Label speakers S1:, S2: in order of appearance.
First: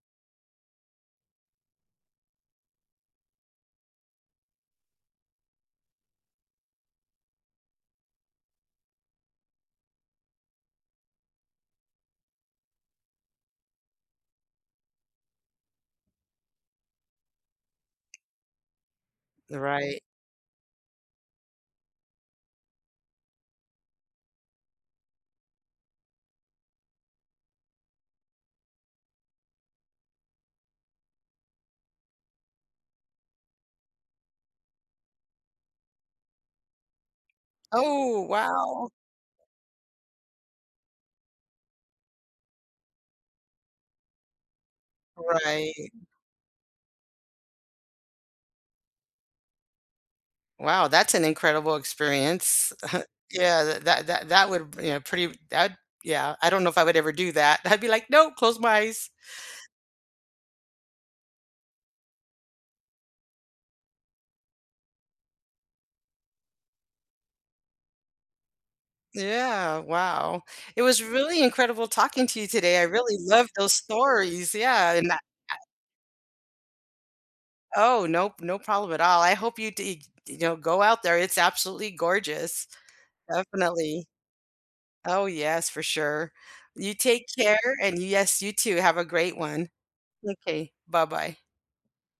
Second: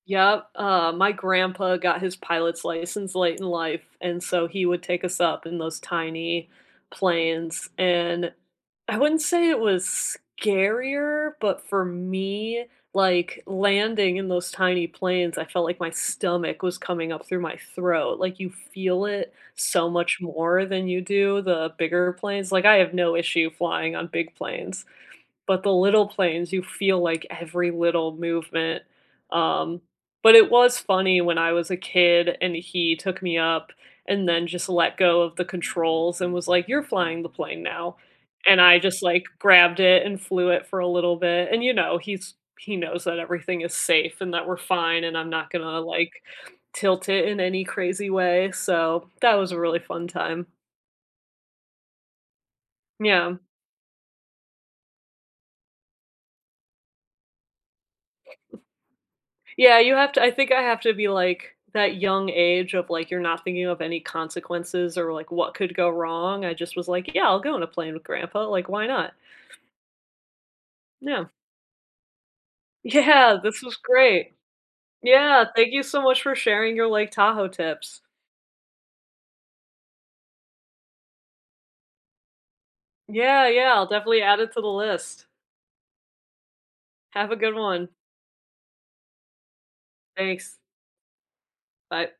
S1: Yep. Uh, my grandpa got his pilot's license late in life, and so he would take us up in those tiny planes, and I wouldn't say it was scarier, but for me, like, landing in those tiny planes, I felt like my stomach was coming up through my throat, like, you feel it so
S2: Right.
S1: much more than you do the bigger planes like, I have no issue flying on big planes, but the little planes, you feel, like, every little movement. Um, but it was funny when I was a kid, and he took me up, and then just let go of the controls, and was like, "You're flying the plane now,"
S2: Oh,
S1: and I
S2: wow.
S1: just, like, grabbed it and flew it for a little bit, and you know, he's he knows that everything is safe, and that we're fine, and I'm not gonna,
S2: Right.
S1: like, tilt it in any crazy way, so, that was a really fun time.
S2: Wow, that's an incredible experience.
S1: Yeah.
S2: Yeah, that that that would p you know, pretty that'd yeah. I don't know if I would ever do that. I'd be like, "No. Close my eyes."
S1: Yeah, you have to I think I have to be, like, that young age of, like, you're not thinking of any consequences, or, like, what could go wrong. I just was, like, "Yeah, I'll go on a plane with grandpa," like, "Why not?"
S2: Yeah, wow. It was
S1: Yeah.
S2: really incredible talking to you today, I really
S1: Yeah,
S2: love
S1: this
S2: those
S1: was great
S2: stories, yeah, and that
S1: Yeah,
S2: tha
S1: thank you so much for sharing your Lake Tahoe tips.
S2: Oh, no p no problem at all. I hope you deeg you know, go out there, it's absolutely gorgeous.
S1: Yeah, yeah, I'll
S2: Definitely
S1: definitely add it to the
S2: Oh,
S1: list.
S2: yes, for sure. You take
S1: Have a good
S2: care,
S1: one.
S2: and Yes, you too, have a great one.
S1: Thanks.
S2: M'kay, bye bye.
S1: Bye.